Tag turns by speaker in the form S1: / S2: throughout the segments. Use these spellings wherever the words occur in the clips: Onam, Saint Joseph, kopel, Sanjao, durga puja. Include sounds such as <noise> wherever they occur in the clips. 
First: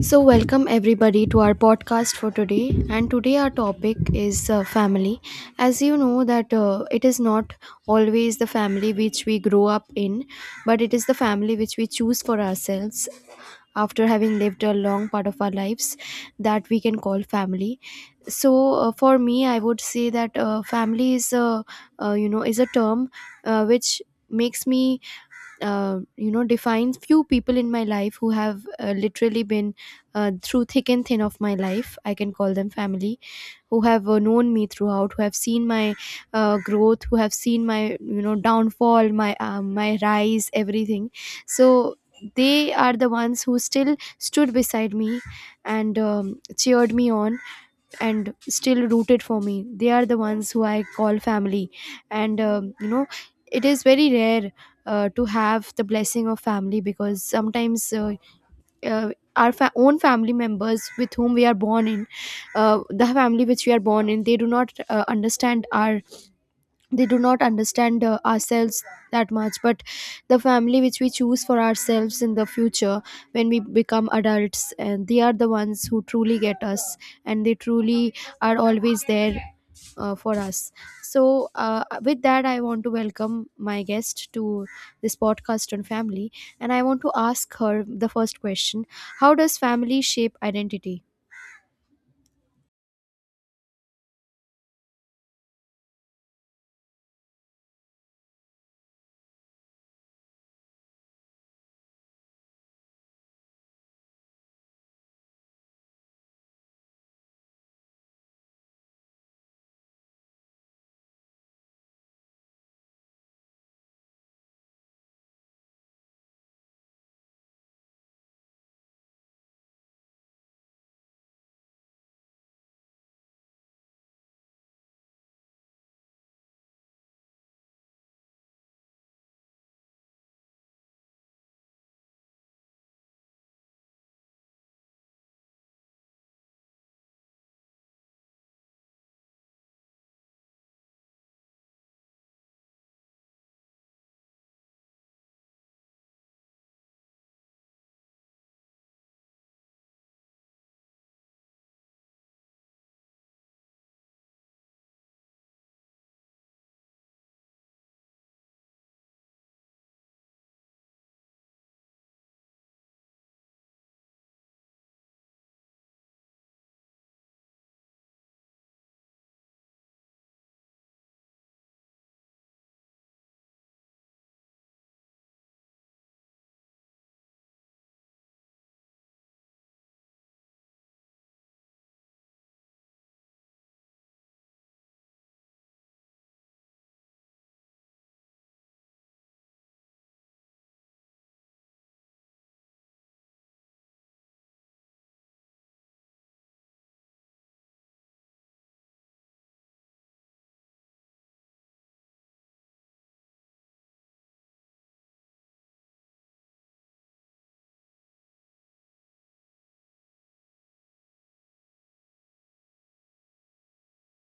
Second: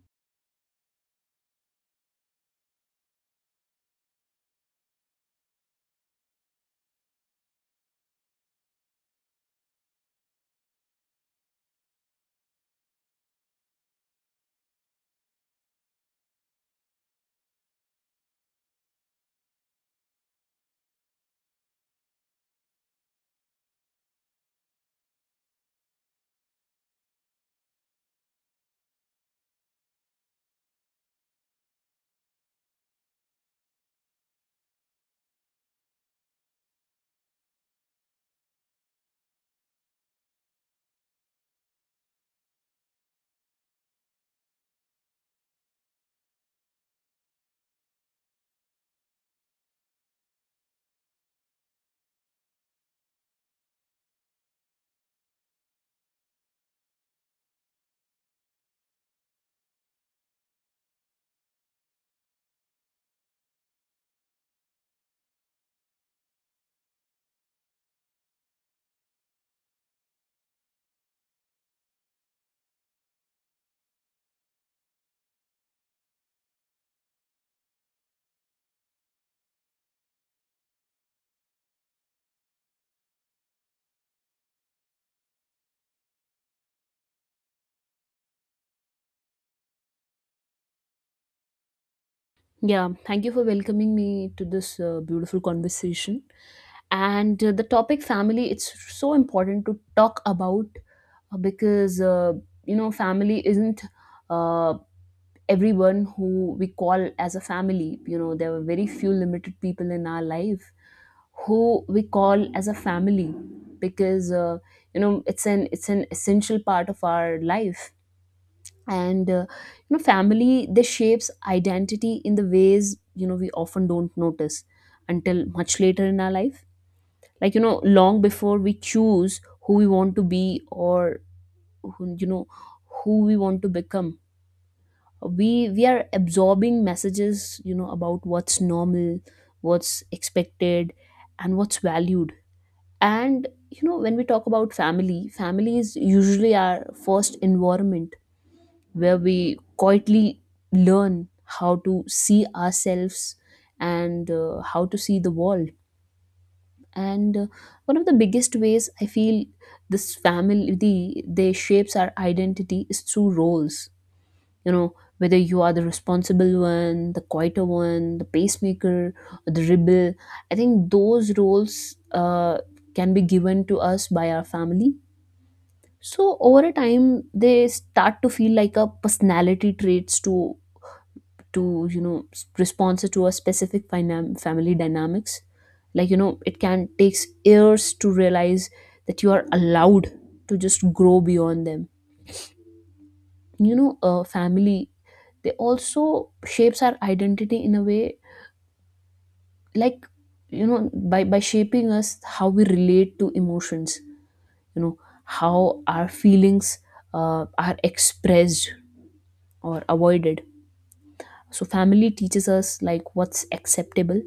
S1: So, welcome everybody to our podcast for today. And today, our topic is family. As you know, that it is not always the family which we grow up in, but it is the family which we choose for ourselves after having lived a long part of our lives that we can call family. So, for me, I would say that family is a you know is a term which makes me defines few people in my life who have literally been through thick and thin of my life. I can call them family, who have known me throughout, who have seen my growth, who have seen my downfall, my my rise, everything. So they are the ones who still stood beside me and cheered me on and still rooted for me. They are the ones who I call family. And it is very rare to have the blessing of family, because sometimes uh, own family members with whom we are born in, the family which we are born in, they do not understand our, they do not understand ourselves that much. But the family which we choose for ourselves in the future, when we become adults, and they are the ones who truly get us, and they truly are always there for us. So with that, I want to welcome my guest to this podcast on family, and I want to ask her the first question: how does family shape identity?
S2: Yeah, thank you for welcoming me to this beautiful conversation. And the topic family, it's so important to talk about, because, you know, family isn't uh, everyone who we call as a family. You know, there were very few limited people in our life who we call as a family because, you know, it's an essential part of our life. And you know, family, this shapes identity in the ways, you know, we often don't notice until much later in our life. Like, you know, long before we choose who we want to be, or who, you know who we want to become, we are absorbing messages, you know, about what's normal, what's expected, and what's valued. And you know, when we talk about family, family is usually our first environment where we quietly learn how to see ourselves, and how to see the world. And one of the biggest ways I feel this family, they shapes our identity, is through roles. You know, whether you are the responsible one, the quieter one, the pacemaker, or the rebel, I think those roles can be given to us by our family. So over a time, they start to feel like a personality traits, to you know, responsive to a specific family dynamics. Like, you know, it can takes years to realize that you are allowed to just grow beyond them. You know, a family, they also shapes our identity in a way, like, you know, by shaping us how we relate to emotions, you know, how our feelings are expressed or avoided. So family teaches us like what's acceptable.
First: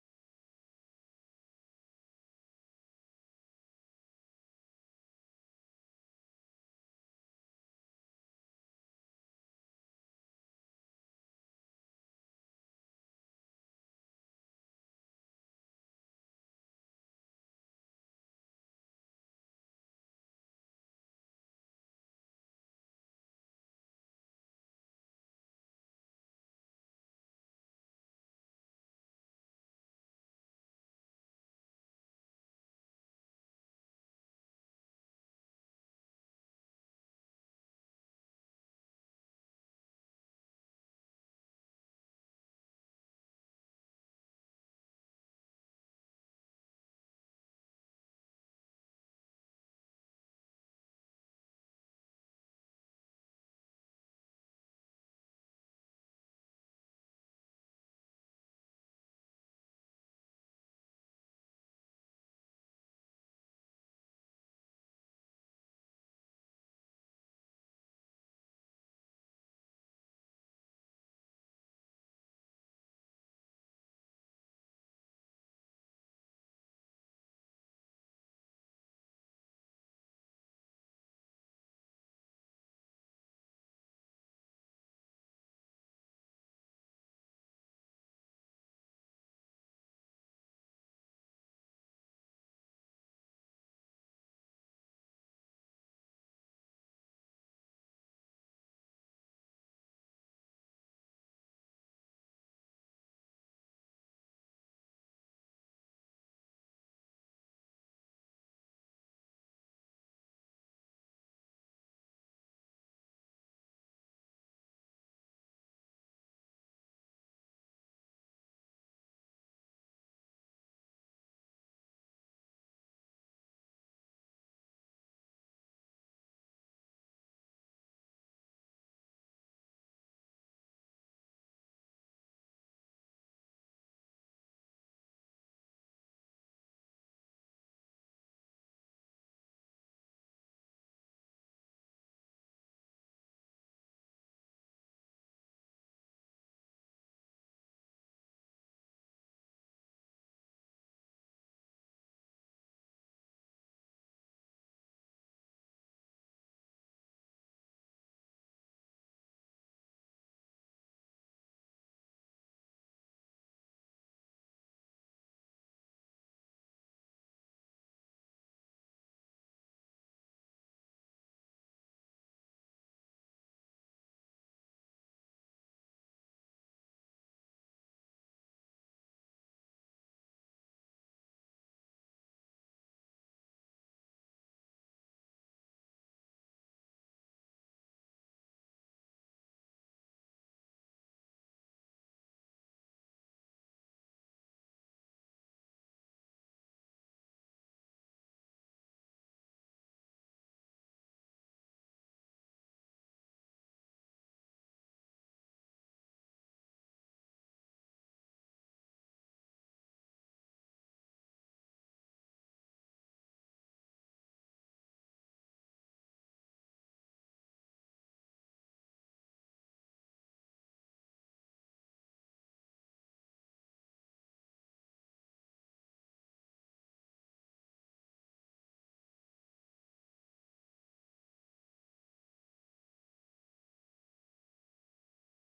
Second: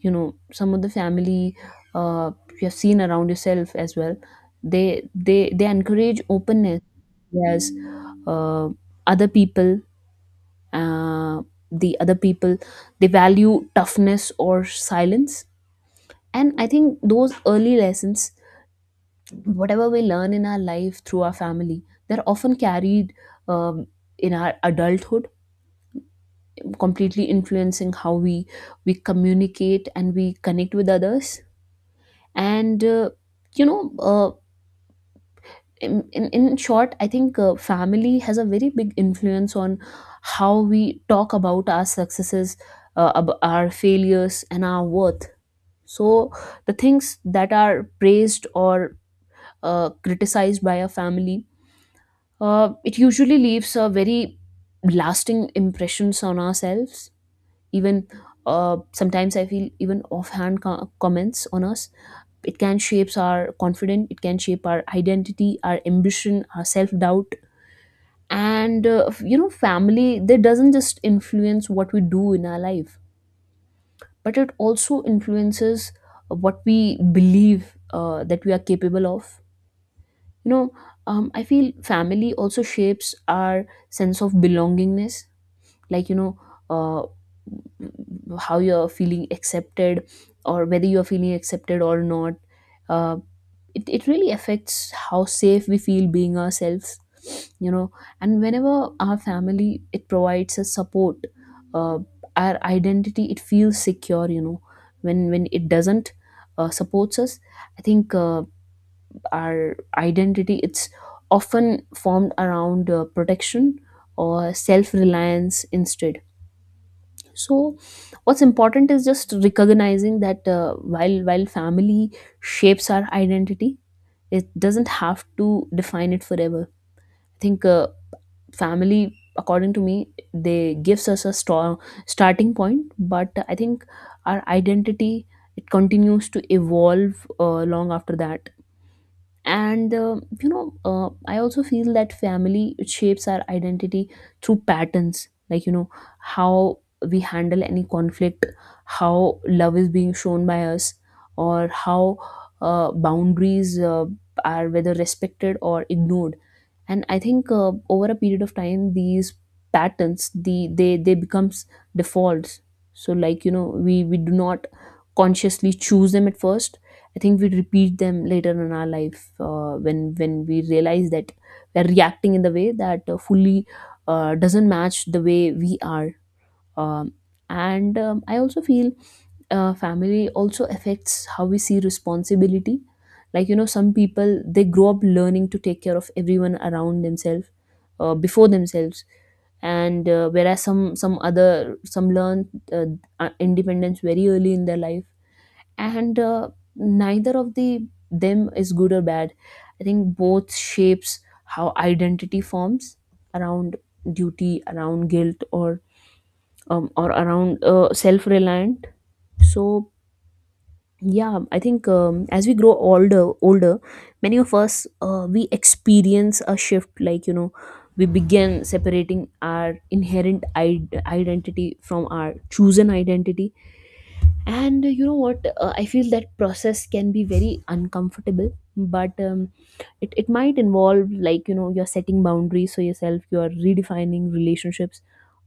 S2: You know, some of the family, uh, you have seen around yourself as well, they they encourage openness, whereas uh, other people uh, the other people, they value toughness or silence. And I think those early lessons, whatever we learn in our life through our family, they're often carried, um, in our adulthood, completely influencing how we communicate and we connect with others. And you know uh, in short, I think family has a very big influence on how we talk about our successes, our failures and our worth. So the things that are praised or criticized by a family, it usually leaves a very lasting impressions on ourselves. Even sometimes I feel even offhand comments on us, it can shape our confidence, it can shape our identity, our ambition, our self-doubt. And you know, family, they doesn't just influence what we do in our life, but it also influences what we believe that we are capable of. You know, I feel family also shapes our sense of belongingness. Like, you know, uh, how you're feeling accepted, or whether you're feeling accepted or not. Uh, it, it really affects how safe we feel being ourselves, you know. And whenever our family, it provides us support, uh, our identity, it feels secure. You know, when it doesn't supports us, I think our identity, it's often formed around protection or self reliance instead. So what's important is just recognizing that, while family shapes our identity, it doesn't have to define it forever. I think family, according to me, they gives us a strong starting point, but I think our identity, it continues to evolve long after that. And I also feel that family, it shapes our identity through patterns, like, you know, how we handle any conflict, how love is being shown by us, or how boundaries are whether respected or ignored. And I think over a period of time, these patterns, they becomes defaults. So like, you know, we do not consciously choose them at first. I think we repeat them later in our life, when we realize that we're reacting in the way that fully doesn't match the way we are. Um, and um, I also feel family also affects how we see responsibility. Like, you know, some people, they grow up learning to take care of everyone around themselves before themselves. And whereas some learn independence very early in their life. And neither of the them is good or bad, I think both shapes how identity forms around duty, around guilt, or around self-reliant. So yeah, I think as we grow older, many of us, we experience a shift. Like, you know, we begin separating our inherent identity from our chosen identity. And you know what, I feel that process can be very uncomfortable, but it might involve, like, you know, you're setting boundaries for yourself, you're redefining relationships,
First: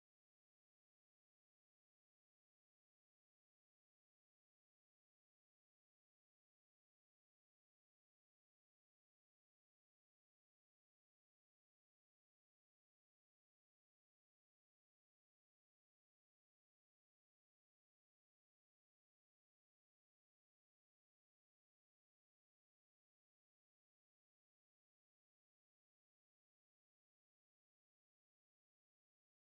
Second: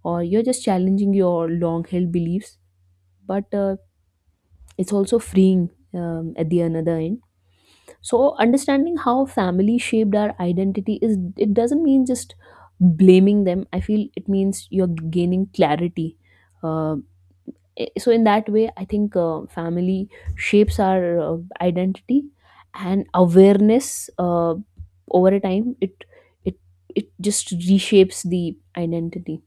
S2: or you're just challenging your long held beliefs. But it's also freeing, at the another end. So understanding how family shaped our identity is, it doesn't mean just blaming them, I feel. It means you're gaining clarity. uh, so in that way, I think family shapes our identity and awareness. Over a time, it it just reshapes the identity.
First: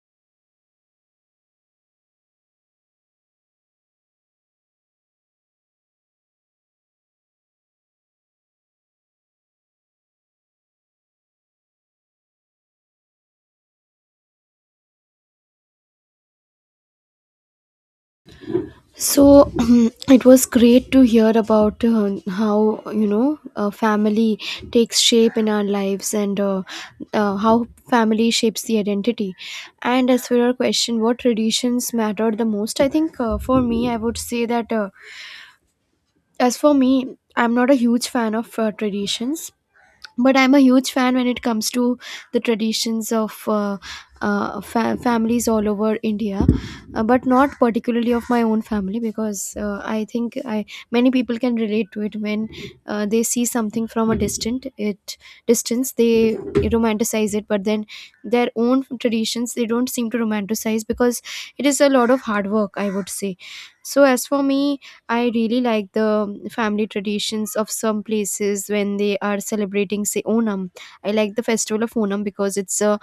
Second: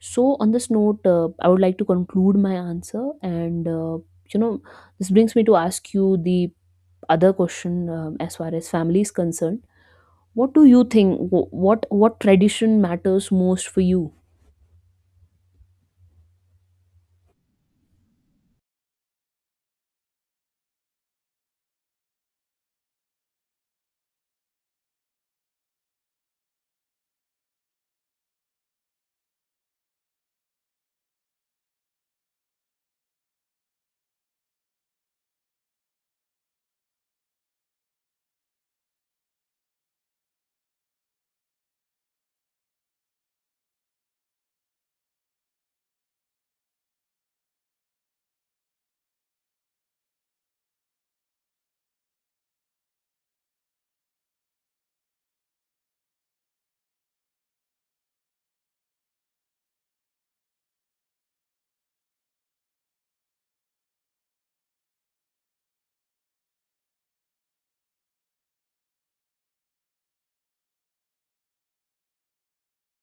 S2: So, on this note, I would like to conclude my answer. And, you know, this brings me to ask you the other question, as far as family is concerned. What do you think? What tradition matters most for you?
S1: So <clears throat> it was great to hear about how family takes shape in our lives, and how family shapes the identity. And as for your question, what traditions mattered the most? I think for me, I would say that as for me, I'm not a huge fan of traditions, but I'm a huge fan when it comes to the traditions of families all over India. Uh, but not particularly of my own family, because I think I many people can relate to it. When they see something from a distant it distance, they romanticize it, but then their own traditions they don't seem to romanticize, because it is a lot of hard work, I would say. So as for me, I really like the family traditions of some places when they are celebrating, say, Onam. I like the festival of Onam because it's a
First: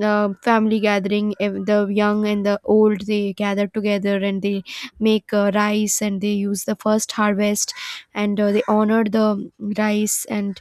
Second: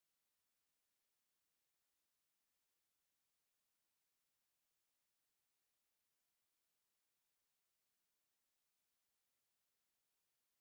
S1: family gathering. The young and the old, they gather together and they make rice, and they use the first harvest, and they honor the rice. And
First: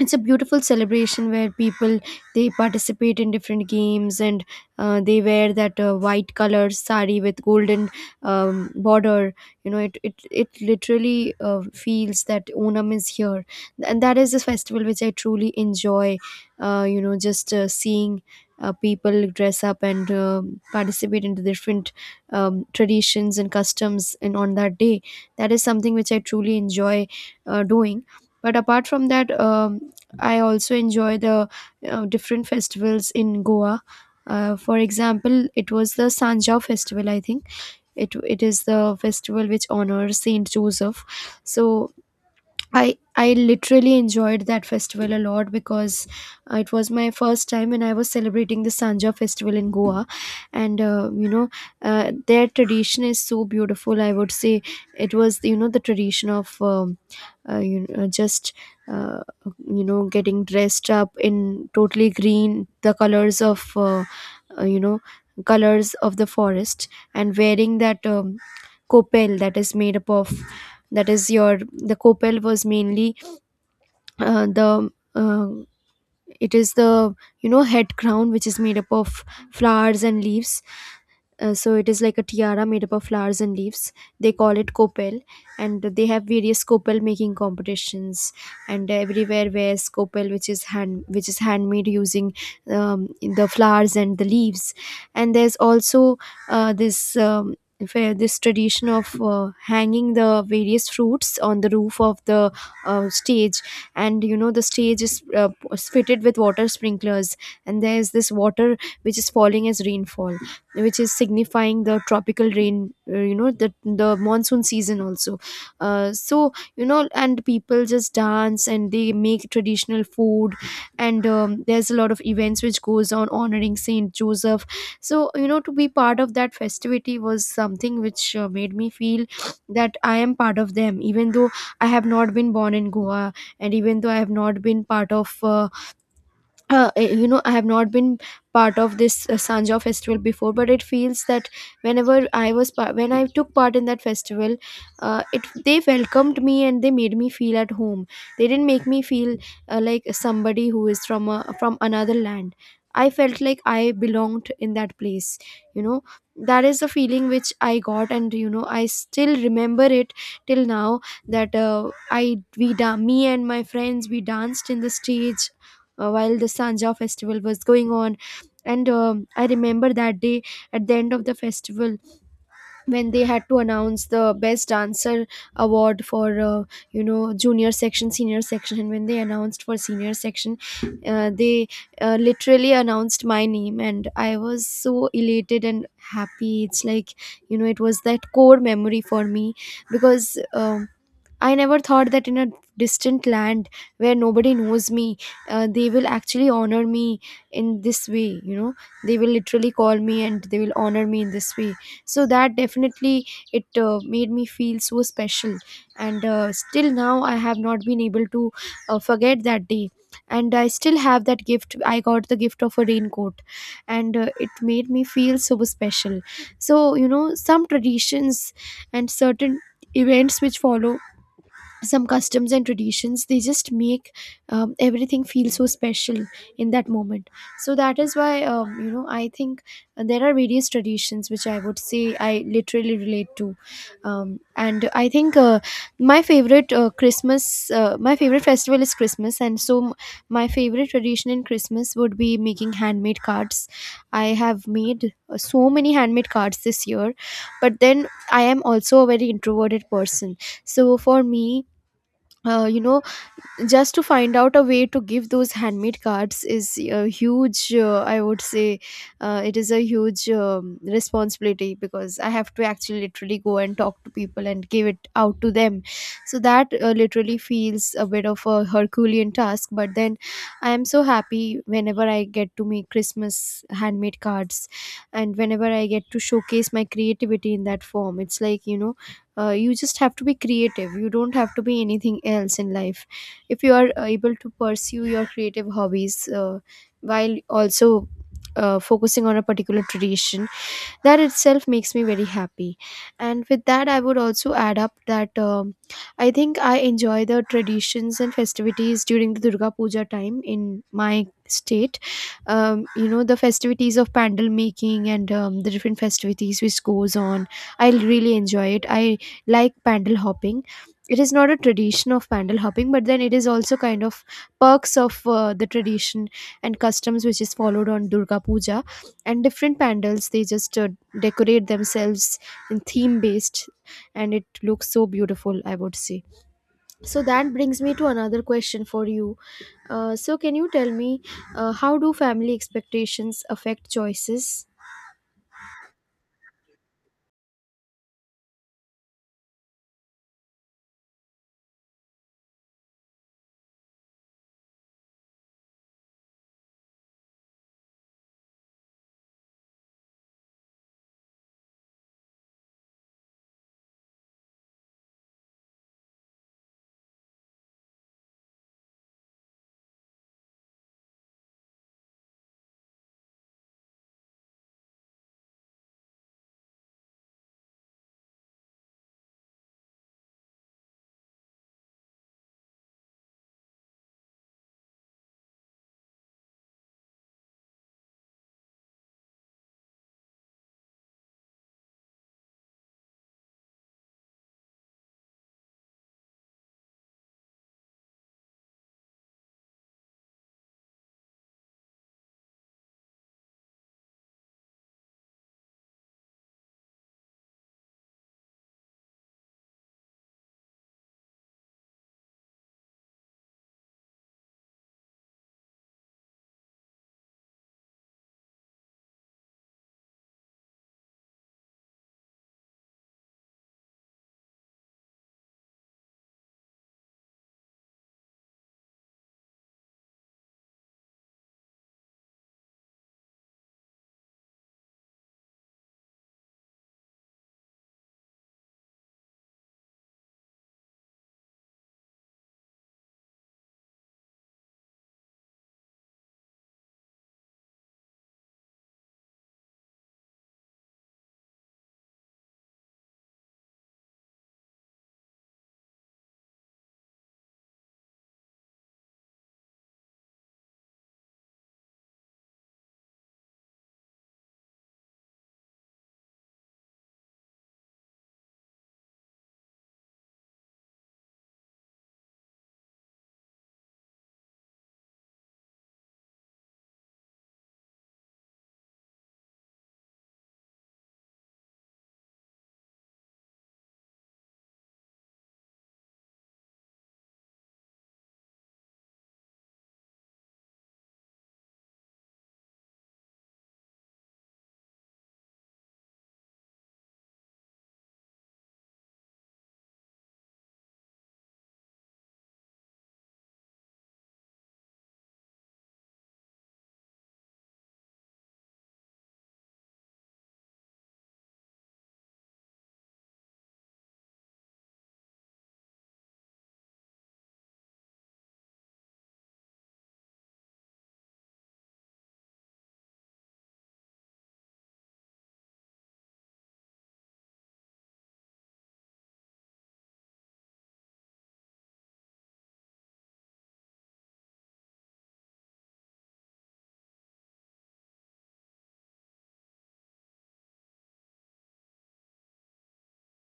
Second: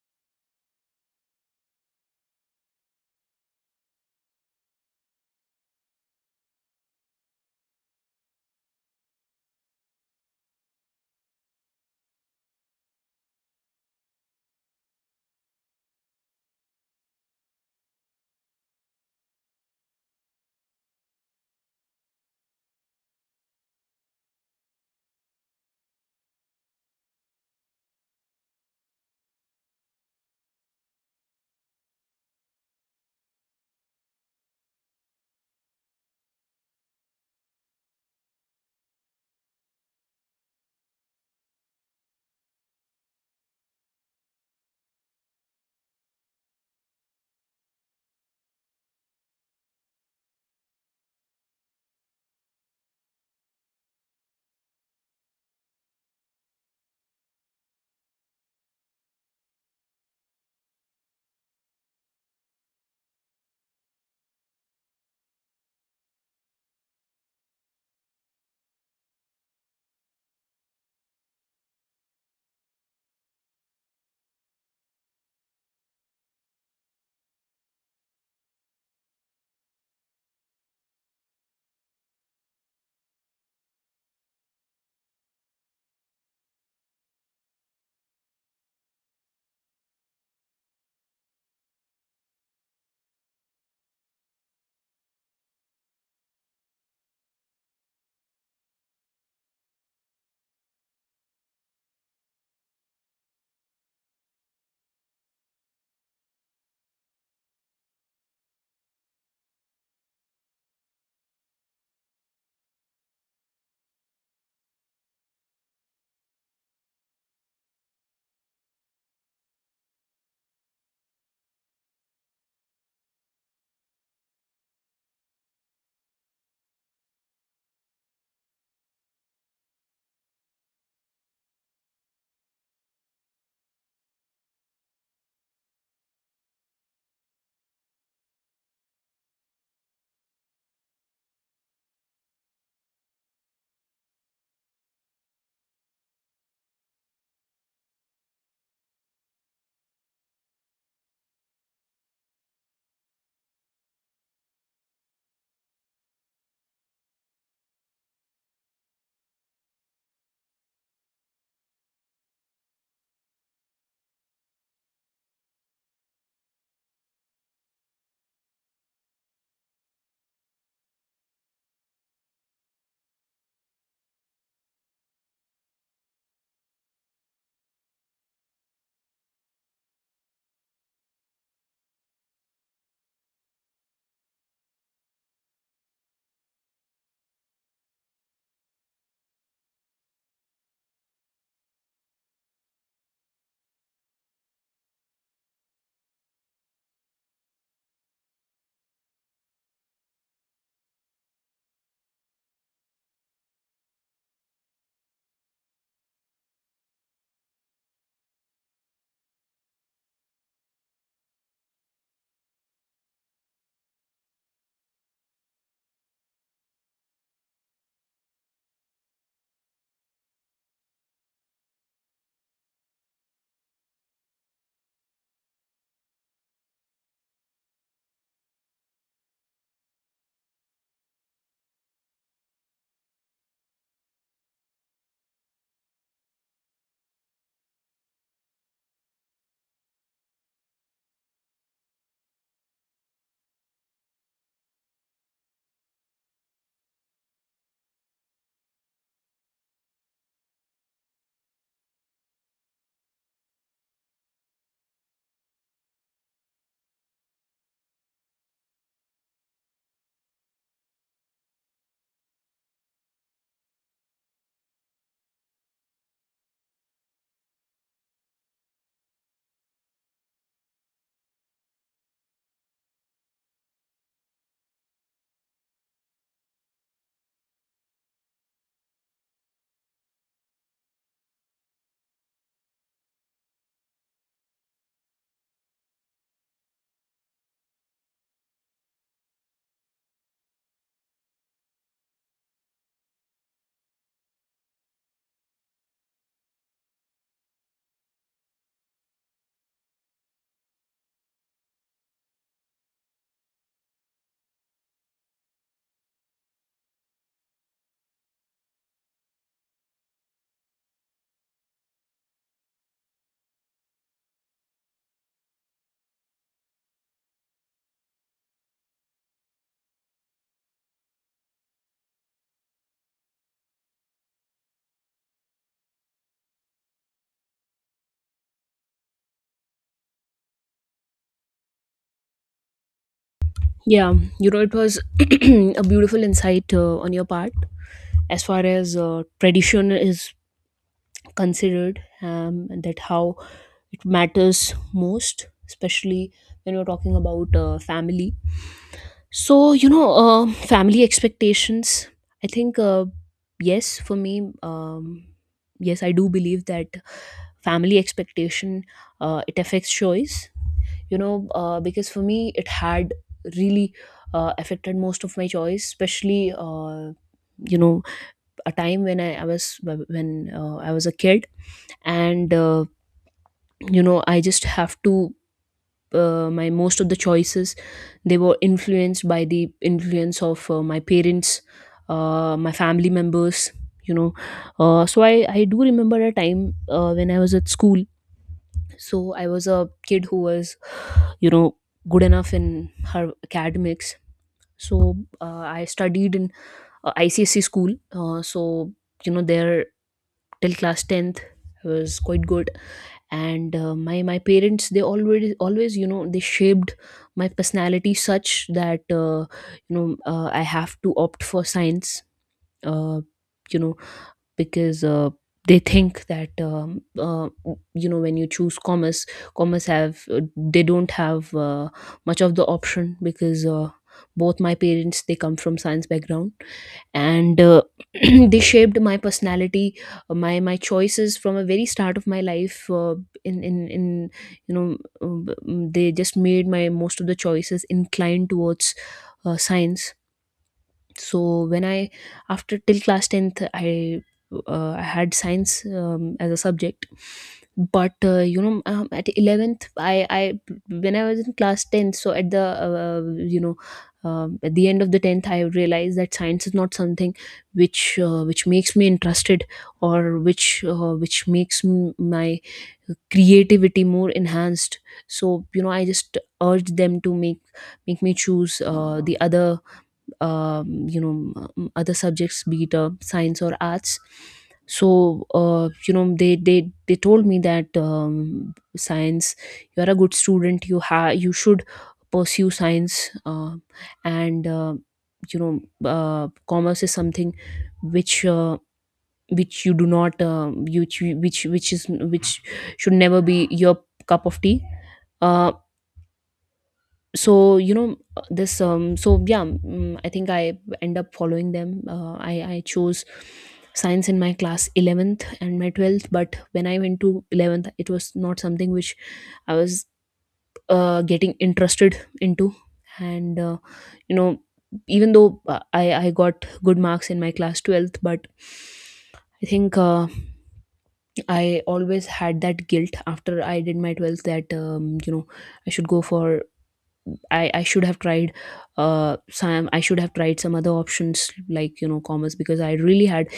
S1: it's a beautiful celebration where people, they participate in different games, and they wear that white color sari with golden border. You know, it literally feels that Onam is here. And that is a festival which I truly enjoy, just seeing people dress up and participate into different traditions and customs, and on that day, that is something which I truly enjoy doing. But apart from that, I also enjoy the different festivals in Goa. For example, it was the Sanjao festival. I think it is the festival which honors Saint Joseph. So I literally enjoyed that festival a lot, because it was my first time and I was celebrating the Sanja festival in Goa. And their tradition is so beautiful, I would say. It was, you know, the tradition of just uh, getting dressed up in totally green, the colors of uh, you know colors of the forest, and wearing that kopel, that is made up of, that is your, the kopel was mainly the uh, it is the, you know, head crown which is made up of flowers and leaves. So it is like a tiara made up of flowers and leaves. They call it kopel. And they have various kopel making competitions, and everywhere wears kopel which is handmade using um, the flowers and the leaves. And there's also this this tradition of hanging the various fruits on the roof of the stage. And you know the stage is fitted with water sprinklers, and there is this water which is falling as rainfall, which is signifying the tropical rain, the monsoon season also. So you know, and people just dance and they make traditional food, and there's a lot of events which goes on honoring Saint Joseph. So you know, to be part of that festivity was something which made me feel that I am part of them, even though I have not been born in Goa, and even though I have not been part of I have not been part of this Sanja festival before. But it feels that when I took part in that festival, it they welcomed me and they made me feel at home. They didn't make me feel like somebody who is from from another land. I felt like I belonged in that place, you know. That is the feeling which I got, and you know I still remember it till now, that i me and my friends, we danced in the stage while the Sanja festival was going on. And I remember that day, at the end of the festival, when they had to announce the best dancer award for junior section, senior section, and when they announced for senior section, they literally announced my name, and I was so elated and happy. It's like, you know, it was that core memory for me, because I never thought that in a distant land where nobody knows me, they will actually honor me in this way. You know, they will literally call me and they will honor me in this way. So that definitely it made me feel so special. And still now, I have not been able to forget that day. And I still have that gift. I got the gift of a raincoat, and it made me feel so special. So, you know, some traditions and certain events which follow some customs and traditions, they just make everything feel so special in that moment. So that is why, I think there are various traditions which I would say I literally relate to. And I think my favorite christmas my favorite festival is Christmas, and so my favorite tradition in Christmas would be making handmade cards. I have made so many handmade cards this year. But then I am also a very introverted person. So for me, uh, you know, just to find out a way to give those handmade cards is a huge I would say, it is a huge responsibility, because I have to actually literally go and talk to people and give it out to them. So that literally feels a bit of a herculean task. But then I am so happy whenever I get to make Christmas handmade cards, and whenever I get to showcase my creativity in that form. It's like, you know, you just have to be creative, you don't have to be anything else in life. If you are able to pursue your creative hobbies while also focusing on a particular tradition, that itself makes me very happy. And with that, I would also add up that I think I enjoy the traditions and festivities during the Durga Puja time in my state. You know, the festivities of pandal making, and the different festivities which goes on, I really enjoy it. I like pandal hopping. It is not a tradition of pandal hopping, but then it is also kind of perks of the tradition and customs which is followed on Durga Puja. And different pandals, they just decorate themselves in theme based, and it looks so beautiful, I would say. So that brings me to another question for you. Uh, so can you tell me how do family expectations affect
S2: Yeah, you
S1: choices?
S2: know, it was <clears throat> a beautiful insight on your part as far as tradition is considered, and that how it matters most, especially when you're talking about family. So, you know, family expectations. I think, yes, for me, yes, I do believe that family expectation, it affects choice. You know, because for me, it had really affected most of my choice, especially. You know, a time I was when I was a kid. And you know, I just have to my most of the choices, they were influenced by the influence of my parents, my family members, you know. So I do remember a time when I was at school. So I was a kid who was, you know, good enough in her academics. So I studied in icsc school. So you know, there till class 10th I was quite good. And my parents, they always you know, they shaped my personality such that you know, I have to opt for science, uh, you know, because they think that, you know, when you choose commerce, commerce have they don't have much of the option, because both my parents, they come from science background. And <clears throat> they shaped my personality, my choices, from a very start of my life, in you know, they just made my most of the choices inclined towards science. So when I after till class 10th, I had science as a subject. But you know, um, at 11th i i when I was in class 10th, so at the you know, at the end of the 10th, I realized that science is not something which makes me interested, or which my creativity more enhanced. So you know, I just urge them to make me choose the other, you know, other subjects, be it science or arts. So you know, they told me that, science, you are a good student, you should pursue science. And you know, commerce is something which uh, which you do not, which should never be your cup of tea. uh, so you know, this so yeah, I think I end up following them. I chose science in my class 11th and my 12th. But when I went to 11th, it was not something which I was getting interested into. And you know, even though I got good marks in my class 12th, but I think I always had that guilt after I did my 12th, that you know, I should go for, I should have tried some I should have tried some other options, like, you know, commerce, because I really had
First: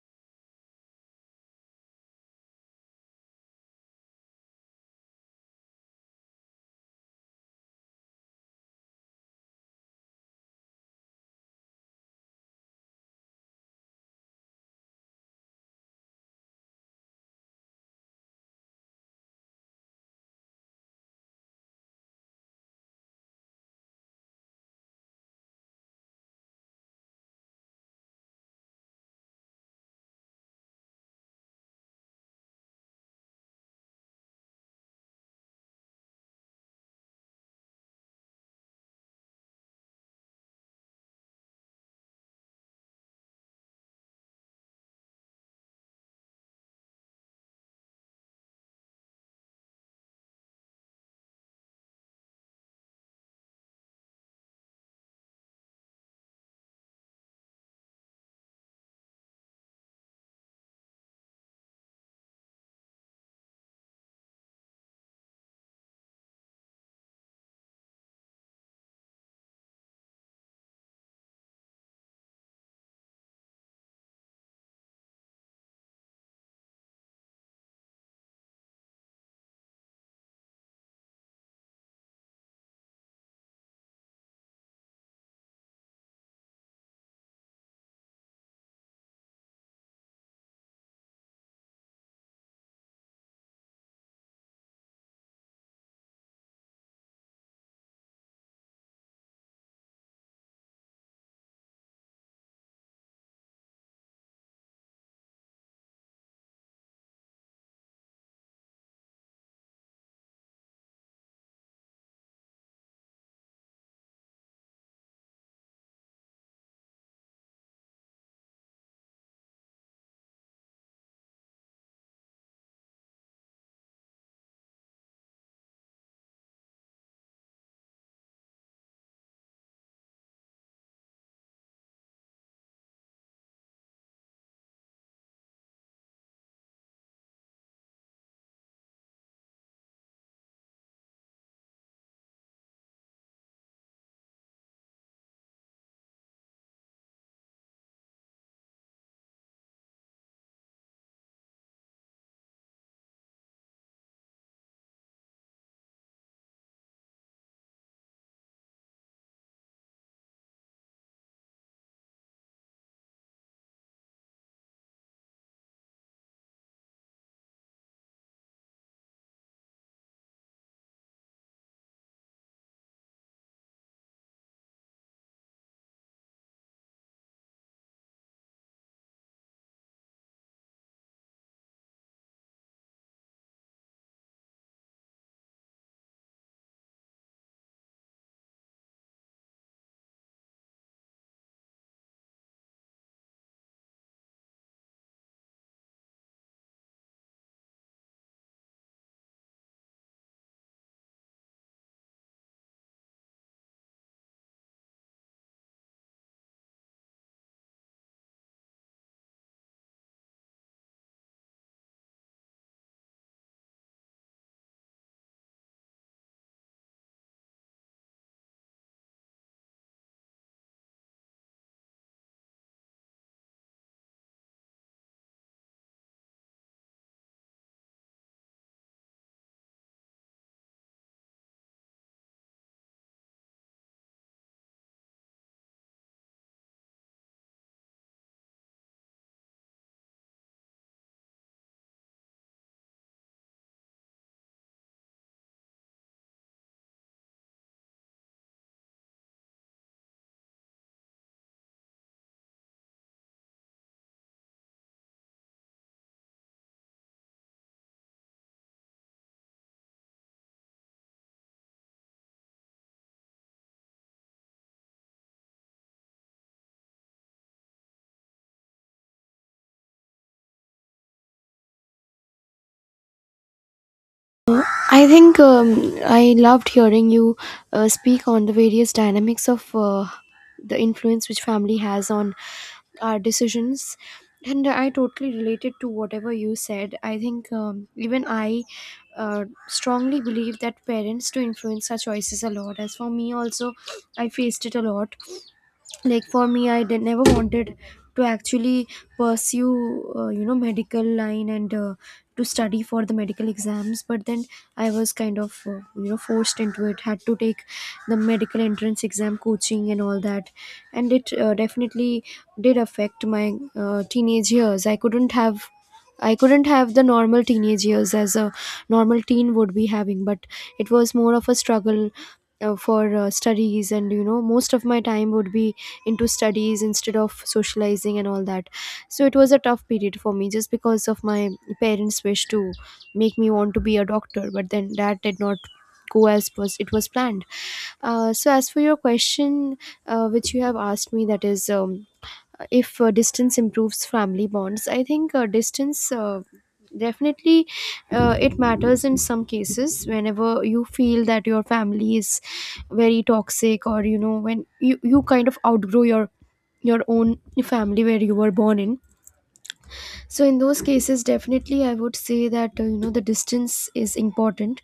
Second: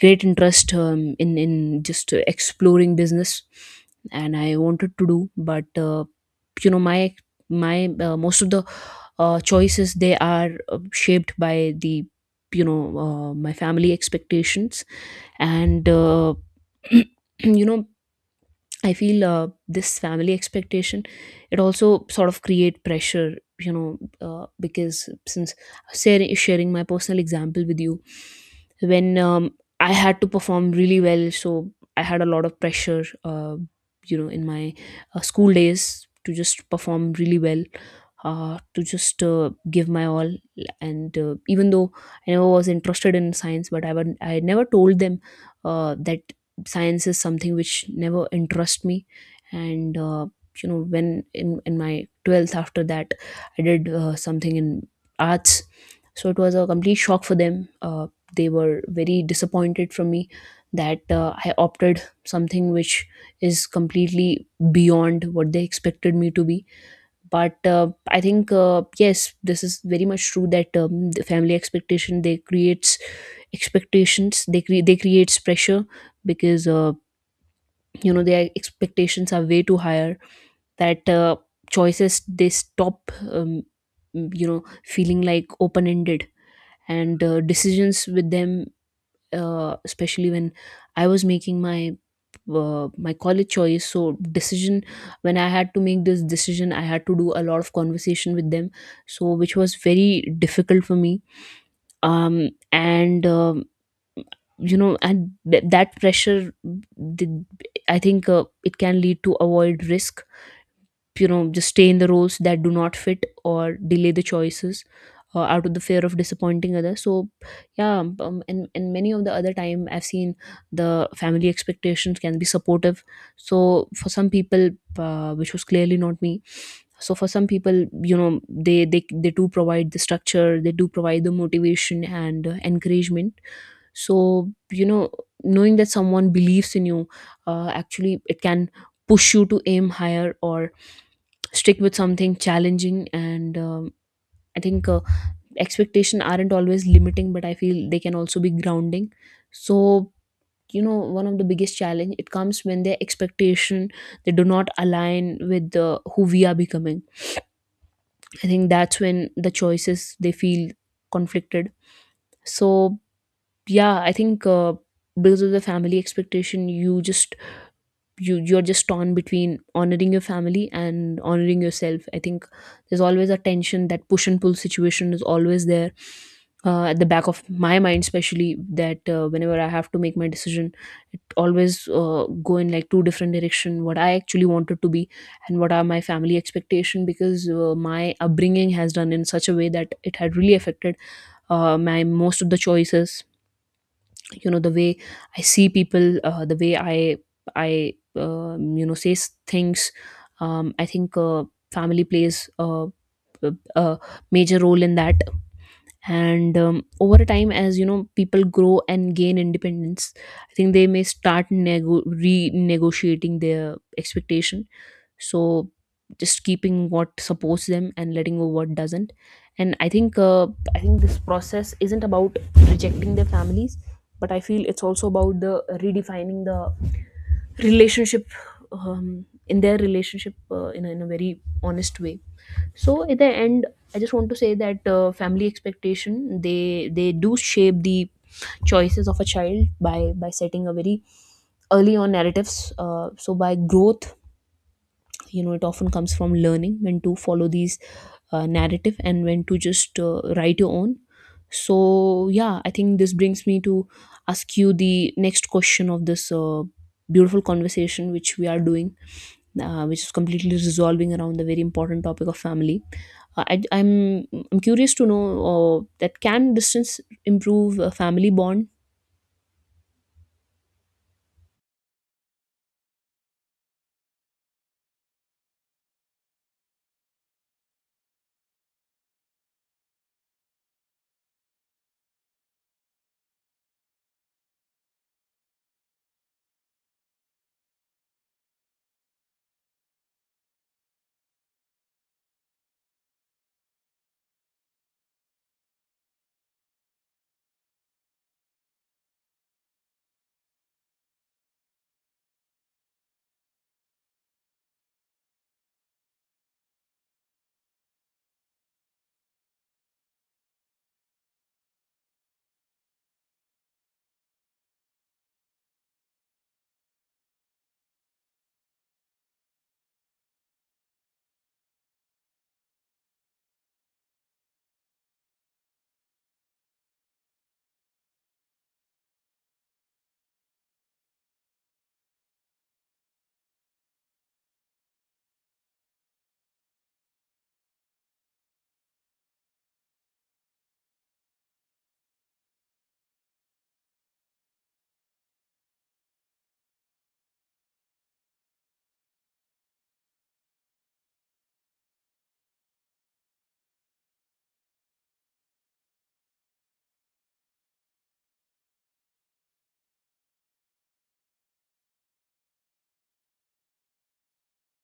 S2: great interest, in just exploring business, and I wanted to do. But you know, my most of the choices, they are shaped by the, you know, my family expectations. And <clears throat> you know, I feel This family expectation, it also sort of create pressure, you know, because since sharing my personal example with you, when I had to perform really well. So I had a lot of pressure, you know, in my school days to just perform really well, to just give my all. And even though I never was interested in science, but I never told them that science is something which never interest me. And you know, in my 12th, after that I did something in arts, so it was a complete shock for them. They were very disappointed from me that I opted something which is completely beyond what they expected me to be. But I think, yes, this is very much true that the family expectations they creates pressure. Because you know, their expectations are way too higher, that choices, they stop, you know, feeling like open ended. And decisions with them, especially when I was making my my college choice so decision. When I had to make this decision, I had to do a lot of conversation with them, so which was very difficult for me. And You know, that pressure, I think it can lead to avoid risk, you know, just stay in the roles that do not fit or delay the choices out of the fear of disappointing others. So yeah. And many of the other time I've seen the family expectations can be supportive. So for some people, which was clearly not me. So for some people, you know, they do provide the structure, they do provide the motivation and encouragement. So you know, knowing that someone believes in you, actually, it can push you to aim higher or stick with something challenging. And I think, expectation aren't always limiting, but I feel they can also be grounding. So you know, one of the biggest challenge it comes when their expectation, they do not align with who we are becoming. I think that's when the choices, they feel conflicted. So yeah, I think because of the family expectation, you just, you're just torn between honoring your family and honoring yourself. I think there's always a tension, that push and pull situation is always there at the back of my mind, especially that whenever I have to make my decision, it always go in like two different direction: what I actually wanted to be and what are my family expectation. Because my upbringing has done in such a way that it had really affected my most of the choices. You know, the way I see people, the way I you know, things. I think family plays a, a major role in that. And over a time, as you know, people grow and gain independence, I think they may start renegotiating their expectation. So just keeping what supports them and letting go what doesn't. And I think this process isn't about rejecting their families, but I feel it's also about the redefining the relationship. In their relationship in a very honest way. So at the end, I just want to say that family expectation, they do shape the choices of a child by setting a very early on narratives. So by growth, you know, it often comes from learning when to follow these narrative and when to just write your own. So yeah, I think this brings me to ask you the next question of this beautiful conversation which we are doing, which is completely resolving around the very important topic of family. uh, I, i'm I'm curious to know that can distance improve a family bond?
S1: I think, I loved hearing you speak on the various dynamics of the influence which family has on our decisions. And I totally related to whatever you said. I think, even I strongly believe that parents do influence our choices a lot. As for me, also, I faced it a lot. Like, for me, I did never wanted to actually pursue medical line, and to study for the medical exams, but then I was kind of forced into it. Had to take the medical entrance exam coaching and all that. And it definitely did affect my teenage years. I couldn't have the normal teenage years as a normal teen would be having, but it was more of a struggle for studies, and most of my time would be into studies instead of socializing and all that. So it was a tough period for me just because of my parents' wish to make me want to be a doctor, but then that did not go as was it was planned. So as for your question, which you have asked me, that is. If distance improves family bonds, I think distance, definitely, it matters in some cases whenever you feel that your family is very toxic, or you know when you kind of outgrow your own family where you were born in. So in those cases definitely, I would say that the distance is important,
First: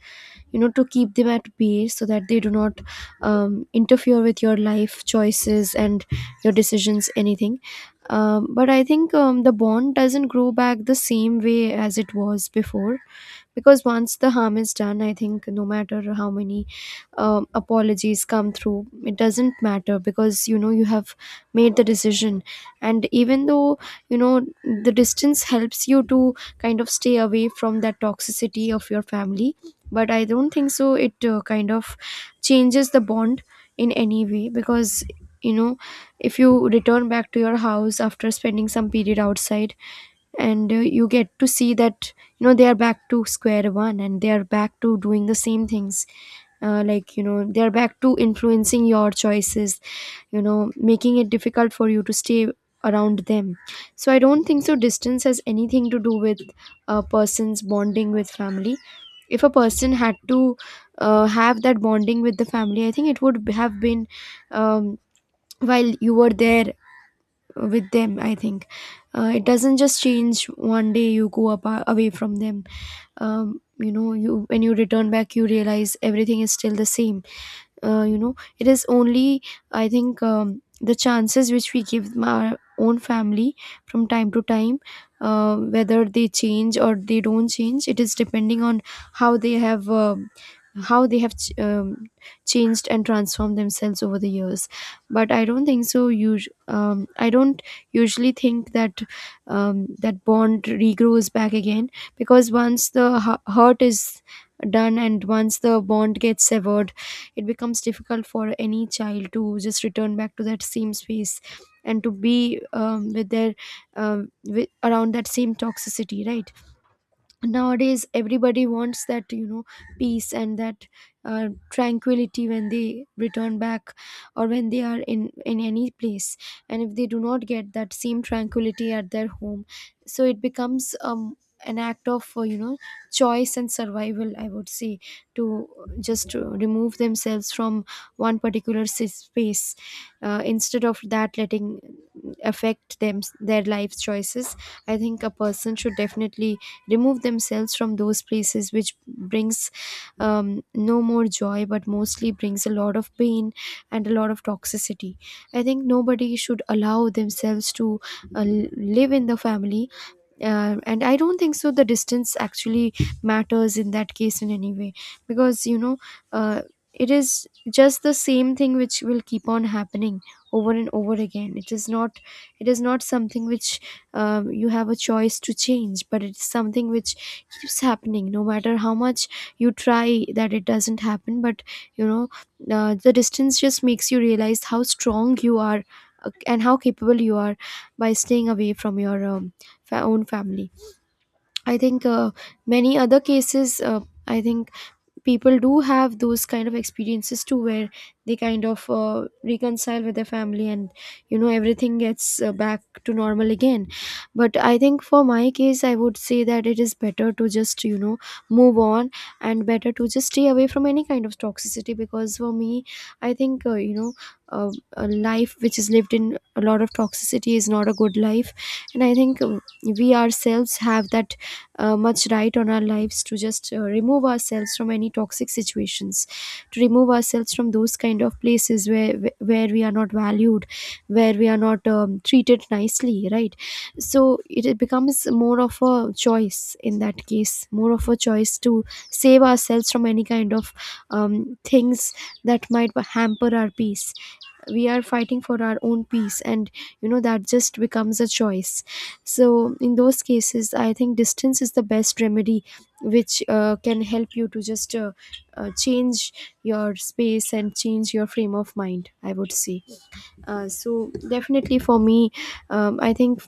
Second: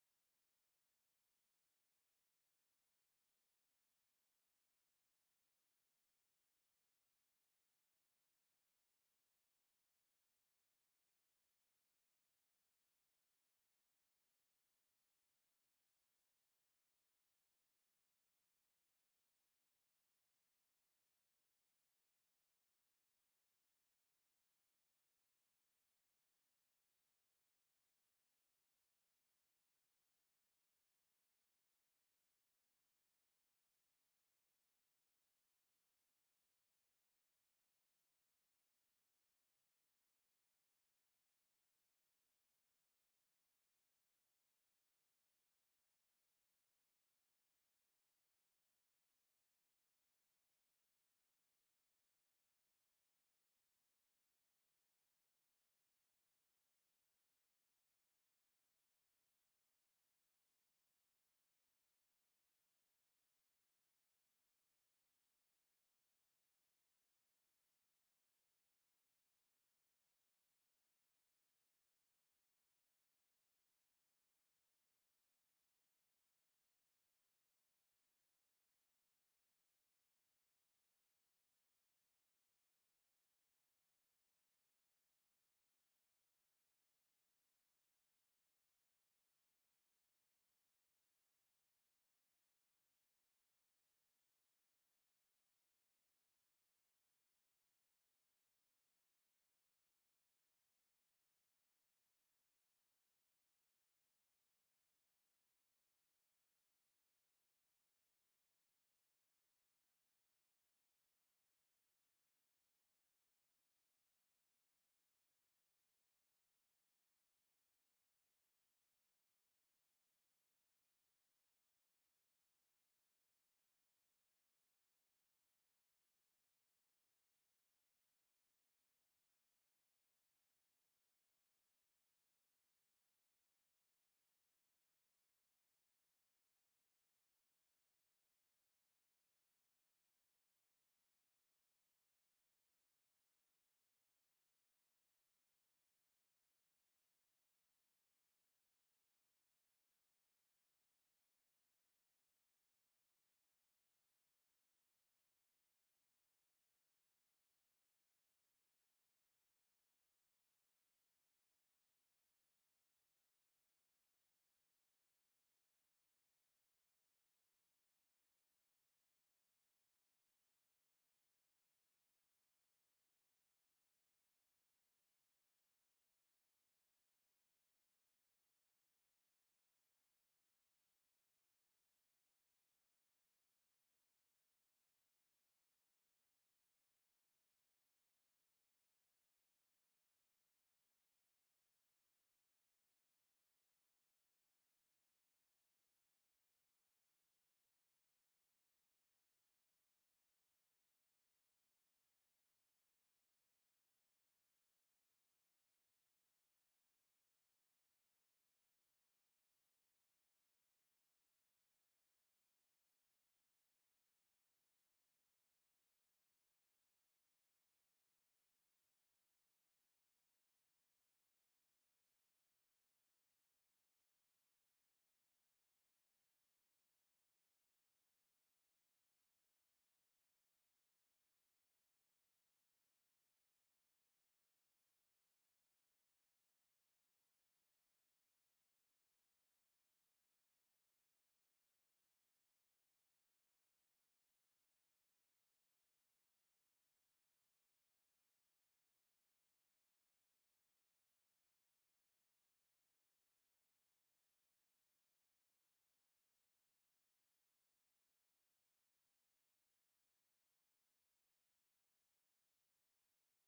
S1: to keep them at bay, so that they do not interfere with your life choices and your decisions, anything. But I think the bond doesn't grow back the same way as it was before, because once the harm is done, I think no matter how many apologies come through, it doesn't matter, because you know you have made the decision. And even though, you know the distance helps you to kind of stay away from that toxicity of your family, but I don't think so it kind of changes the bond in any way. Because you know, if you return back to your house after spending some period outside, and you get to see that, they are back to square one, and they are back to doing the same things. Like, they are back to influencing your choices, making it difficult for you to stay around them. So I don't think so distance has anything to do with a person's bonding with family. If a person had to have that bonding with the family, I think it would have been, um, while you were there with them. I think it doesn't just change one day you go up, away from them. You when you return back, you realize everything is still the same. You know, it is only, I think, the chances which we give our own family from time to time, whether they change or they don't change, it is depending on how they have um how they have changed and transformed themselves over the years. But I don't think so you I don't usually think that that bond regrows back again, because once the hurt is done, and once the bond gets severed, it becomes difficult for any child to just return back to that same space, and to be with their uh around that same toxicity, right? Nowadays everybody wants that, peace and that tranquility when they return back, or when they are in any place. And if they do not get that same tranquility at their home, so it becomes an act of choice and survival, I would say, to just remove themselves from one particular space, instead of that letting affect them their life choices. I think a person should definitely remove themselves from those places which brings no more joy but mostly brings a lot of pain and a lot of toxicity. I think nobody should allow themselves to uh, live in the family. And I don't think so the distance actually matters in that case in any way, because you know, uh, it is just the same thing which will keep on happening over and over again. It is not, it is not something which you have a choice to change, but it is something which keeps happening no matter how much you try that it doesn't happen. But you know, the distance just makes you realize how strong you are, and how capable you are by staying away from your own family. I think many other cases, I think people do have those kind of experiences too, where they kind of reconcile with their family, and you know, everything gets back to normal again. But I think for my case, I would say that it is better to just, you know, move on, and better to just stay away from any kind of toxicity. Because for me, I think, uh, a life which is lived in a lot of toxicity is not a good life. And I think we ourselves have that much right on our lives to just remove ourselves from any toxic situations, to remove ourselves from those kind of places where we are not valued, where we are not treated nicely, right? So it becomes more of a choice in that case, more of a choice to save ourselves from any kind of things that might hamper our peace. We are fighting for our own peace, and you know, that just becomes a choice. So in those cases, I think distance is the best remedy, which can help you to just change your space and change your frame of mind, I would say. So definitely for me, I think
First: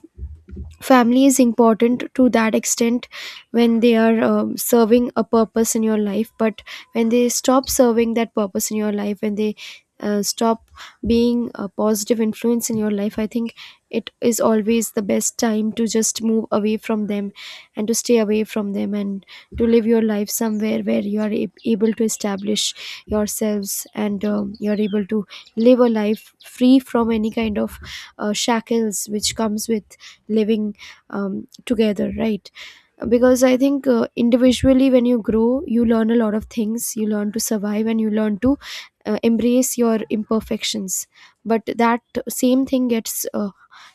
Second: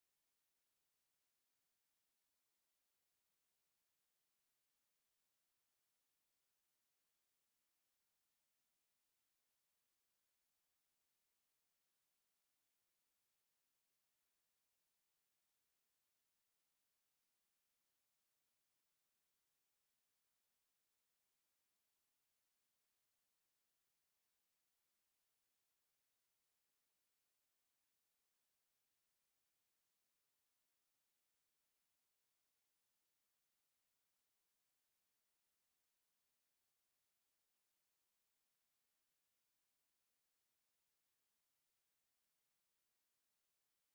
S1: family is important to that extent, when they are serving a purpose in your life. But when they stop serving that purpose in your life, when they stop being a positive influence in your life, I think it is always the best time to just move away from them, and to stay away from them, and to live your life somewhere where you are able to establish yourselves, and you are able to live a life free from any kind of shackles which comes with living together, right? Because I think individually when you grow, you learn a lot of things, you learn to survive, and you learn to embrace your imperfections. But that same thing gets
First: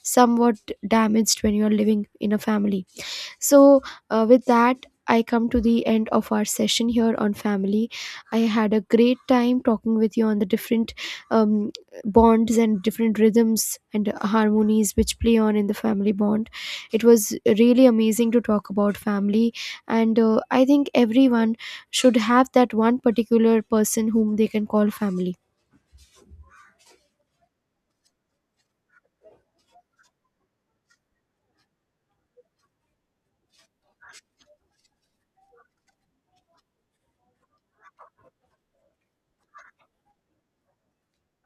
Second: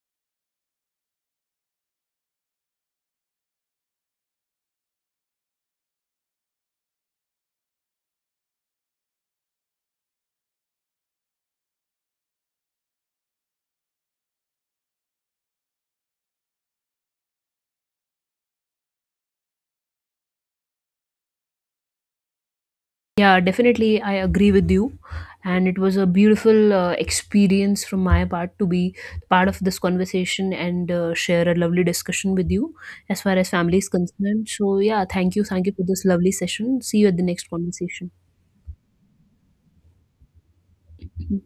S1: somewhat damaged when you are living in a family. So, with that, I come to the end of our session here on family. I had a great time talking with you on the different um, bonds and different rhythms and harmonies which play on in the family bond. It was really amazing to talk about family, and I think everyone should have that one
S2: Yeah,
S1: particular
S2: definitely.
S1: person
S2: I
S1: whom they
S2: agree
S1: can
S2: with
S1: call
S2: you.
S1: family.
S2: And it was a beautiful experience from my part to be part of this conversation and share a lovely discussion with you as far as family is concerned. So yeah, thank you. Thank you for this lovely session. See you at the next conversation.